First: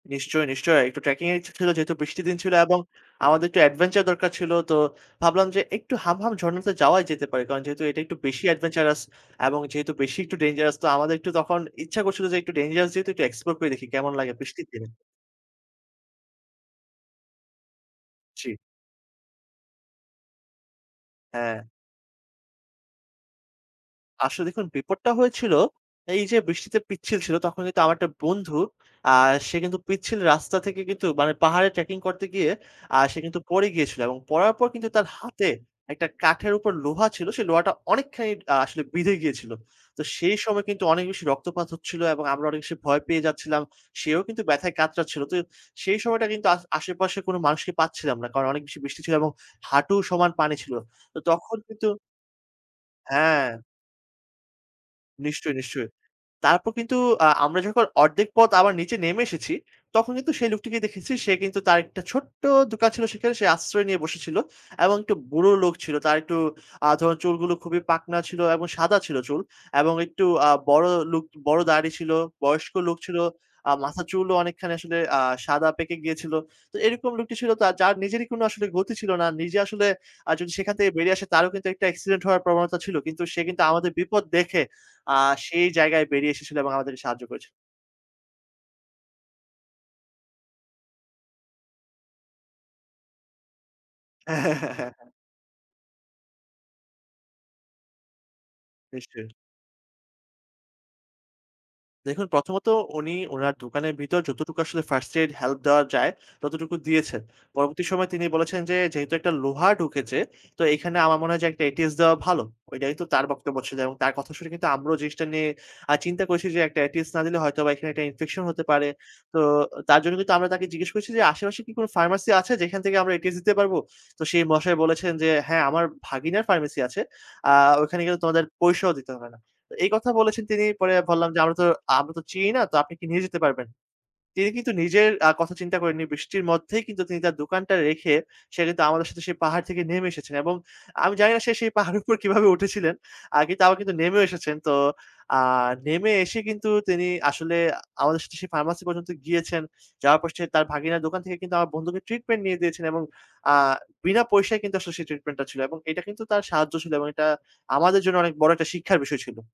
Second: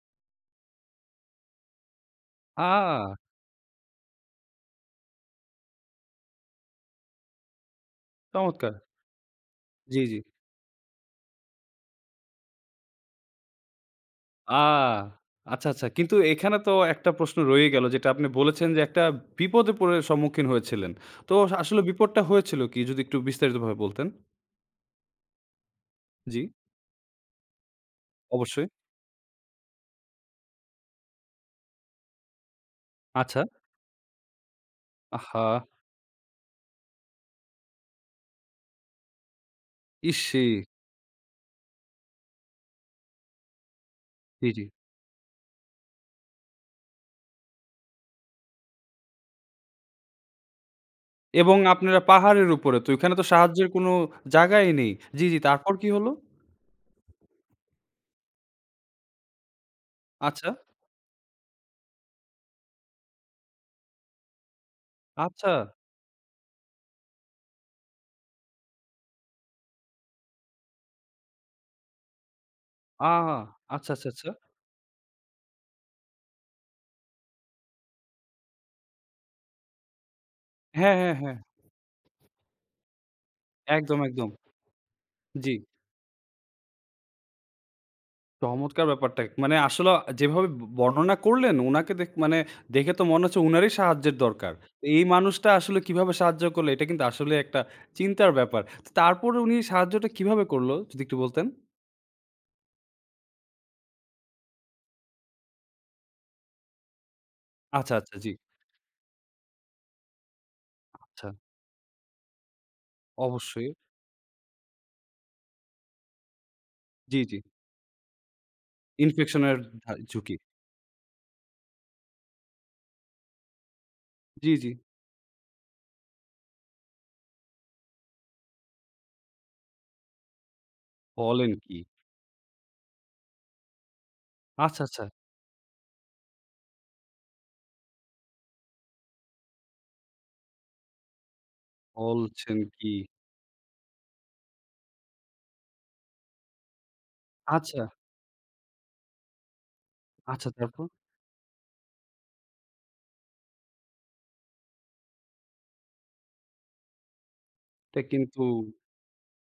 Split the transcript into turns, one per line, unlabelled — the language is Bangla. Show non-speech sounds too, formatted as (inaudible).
নিশ্চয়, নিশ্চয়ই একটু ট্র্যাকিং এর ইচ্ছা ছিল যেহেতু বৃষ্টির দিন ছিল এবং
আহ!
আমাদের একটু এডভেঞ্চার দরকার ছিল। তো ভাবলাম যে একটু হামহাম ঝরণাতে যাওয়াই যেতে পারে। কারণ যেহেতু এটা একটু বেশি
চমৎকার।
এডভেঞ্চারাস এবং যেহেতু
জি, জি।
বেশি একটু ডেঞ্জারাস। তো আমাদের একটু তখন ইচ্ছা করছিল যে একটু ডেঞ্জারাস যেহেতু একটু এক্সপ্লোর করে দেখি কেমন লাগে বৃষ্টির দিনে।
আহ! আচ্ছা, আচ্ছা। কিন্তু এখানে তো একটা প্রশ্ন রয়েই গেল যেটা আপনি
জি।
বলেছেন যে একটা বিপদে পরে সম্মুখীন হয়েছিলেন। তো আস
হ্যাঁ।
আসলে বিপদটা হয়েছিল কি যদি একটু বিস্তারিত ভাবে বলতেন?
আসলে দেখুন বিপদটা হয়েছিল এই যে
জি।
বৃষ্টিতে পিচ্ছিল ছিল, তখন কিন্তু আমার একটা বন্ধু
অবশ্যই।
আ সে কিন্তু পিচ্ছিল রাস্তা থেকে কিন্তু মানে পাহাড়ে ট্র্যাকিং করতে গিয়ে আ সে কিন্তু
আচ্ছা।
পরে গিয়েছিল এবং পড়ার পর কিন্তু তার হাতে
আহা!
একটা কাঠের উপর লোহা ছিল, সেই লোহাটা অনেকখানি আ আসলে বিঁধে গিয়েছিল। তো সেই সময়
ইশই!
কিন্তু অনেক বেশি রক্তপাত হচ্ছিল এবং আমরা অনেক বেশি ভয় পেয়ে যাচ্ছিলাম, সেও কিন্তু
জি, জি।
ব্যথায় কাতড়াচ্ছিল। তো সেই সময়টা কিন্তু আস আশেপাশে কোনো মানুষকে পাচ্ছিলাম না। কারণ অনেক বেশি বৃষ্টি ছিল এবং হাঁটু সমান পানি ছিল। তো
এবং
তখন কিন্তু
আপনারা পাহাড়ের উপরে তো ওখানে তো
হ্যাঁ।
সাহায্যের কোনো জায়গাই নেই। জি, জি,
নিশ্চয়ই,
তারপর কি
নিশ্চয়ই।
হল?
তারপর কিন্তু আ আমরা যখন অর্ধেক পথ আবার নিচে নেমে এসেছি, তখন কিন্তু
আচ্ছা।
সেই লোকটিকে দেখেছি সে কিন্তু তার একটা ছোট্ট দোকান ছিল সেখানে সে আশ্রয় নিয়ে বসেছিল। এবং একটু বুড়ো
আচ্ছা।
লোক ছিল তার একটু আ ধরুন চুলগুলো খুবই পাকনা ছিল এবং সাদা ছিল চুল এবং একটু আ বড় লুক, বড় দাড়ি ছিল, বয়স্ক লোক ছিল,
আহ!
আ
আচ্ছা,
মাথার
আচ্ছা, আচ্ছা।
চুলও অনেকখানি আসলে আ সাদা পেকে গিয়েছিল। তো এরকম লোকটি ছিল যার নিজেরই কোনো আসলে গতি ছিল না নিজে আসলে আ যদি সেখান থেকে
হ্যাঁ, হ্যাঁ,
বেরিয়ে আসে
হ্যাঁ।
তারও কিন্তু একটা অ্যাক্সিডেন্ট হওয়ার প্রবণতা ছিল। কিন্তু সে কিন্তু আমাদের
একদম,
বিপদ
একদম।
দেখে আ
জি।
সেই জায়গায় বেরিয়ে এসেছিল এবং আমাদেরকে সাহায্য করেছিল।
চমৎকার ব্যাপারটা। মানে আসলে অ যেভাবে ব বর্ণনা করলেন উনাকে দে মানে দেখে তো মনে হচ্ছে উনারই সাহায্যের দরকার। এই
(chuckles)
মানুষটা আসলে কিভাবে সাহায্য করলো এটা কিন্তু আসলে একটা চিন্তার ব্যাপার। তো
নিশ্চয়ই।
তারপরে উনি সাহায্যটা কিভাবে করল? যদি একটু বলতেন।
দেখুন প্রথমত উনি উনার দোকানের ভিতর যতটুকু আসলে ফার্স্ট এইড হেল্প দেওয়া যায়, ততটুকু দিয়েছে পরবর্তী
আচ্ছা,
সময়ে
আচ্ছা,
তিনি
জি।
বলেছেন যে, "যেহেতু একটা লোহা ঢুকেছে তো এখানে আমার
আচ্ছা।
মনে হয় যে একটা ATS দেওয়া ভালো।" এটাই তো তার বক্তব্য
অবশ্যই।
ছিল এবং তার কথা শুনে কিন্তু আমরাও জিনিসটা নিয়ে আ চিন্তা করেছি যে একটা ATS
জ্বী,
না দিলে
জ্বী।
হয়তোবা এখানে একটা ইনফেকশন হতে পারে। তো
ইনফেকশন এর দা
তার জন্য কিন্তু
ঝুঁকি।
আমরা তাকে জিজ্ঞেস করছি যে, "আশেপাশে কি কোনো ফার্মেসি আছে যেখান থেকে আমরা ATS দিতে পারবো?" তো সেই
জি, জি।
মশাই বলেছেন যে, "হ্যাঁ, আমার ভাগিনার ফার্মেসি আছে, আ ওখানে গেলে তোমাদের পয়সাও দিতে হবে না।" তো এই কথা বলেছেন তিনি। পরে বললাম যে,
বলেন
"আমরা তো
কী?
আমরা তো চিনি না, তো আপনি কি নিয়ে যেতে পারবেন?" তিনি কিন্তু
আচ্ছা, আচ্ছা।
নিজের আ কথা চিন্তা করেননি বৃষ্টির মধ্যেই কিন্তু তিনি তার দোকানটা রেখে সে কিন্তু আমাদের সাথে সেই পাহাড় থেকে নেমে এসেছেন এবং আমি জানি না সে সেই পাহাড়ের উপর কিভাবে
বলছেন কি?
উঠেছিলেন। আ কিন্তু তাও কিন্তু নেমেও এসেছেন। তো আ নেমে এসে কিন্তু তিনি আসলে
আচ্ছা।
আমাদের সাথে সেই ফার্মাসি পর্যন্ত গিয়েছেন। যাওয়ার পর
আচ্ছা
তার
তারপর?
ভাগিনা দোকান থেকে কিন্তু আমার বন্ধুকে ট্রিটমেন্ট নিয়ে দিয়েছেন এবং আ বিনা পয়সায় কিন্তু আসলে সেই ট্রিটমেন্টটা ছিল এবং এটা কিন্তু তার সাহায্য ছিল এবং এটা আমাদের
এটা
জন্য অনেক
কিন্তু
বড় একটা শিক্ষার বিষয় ছিল।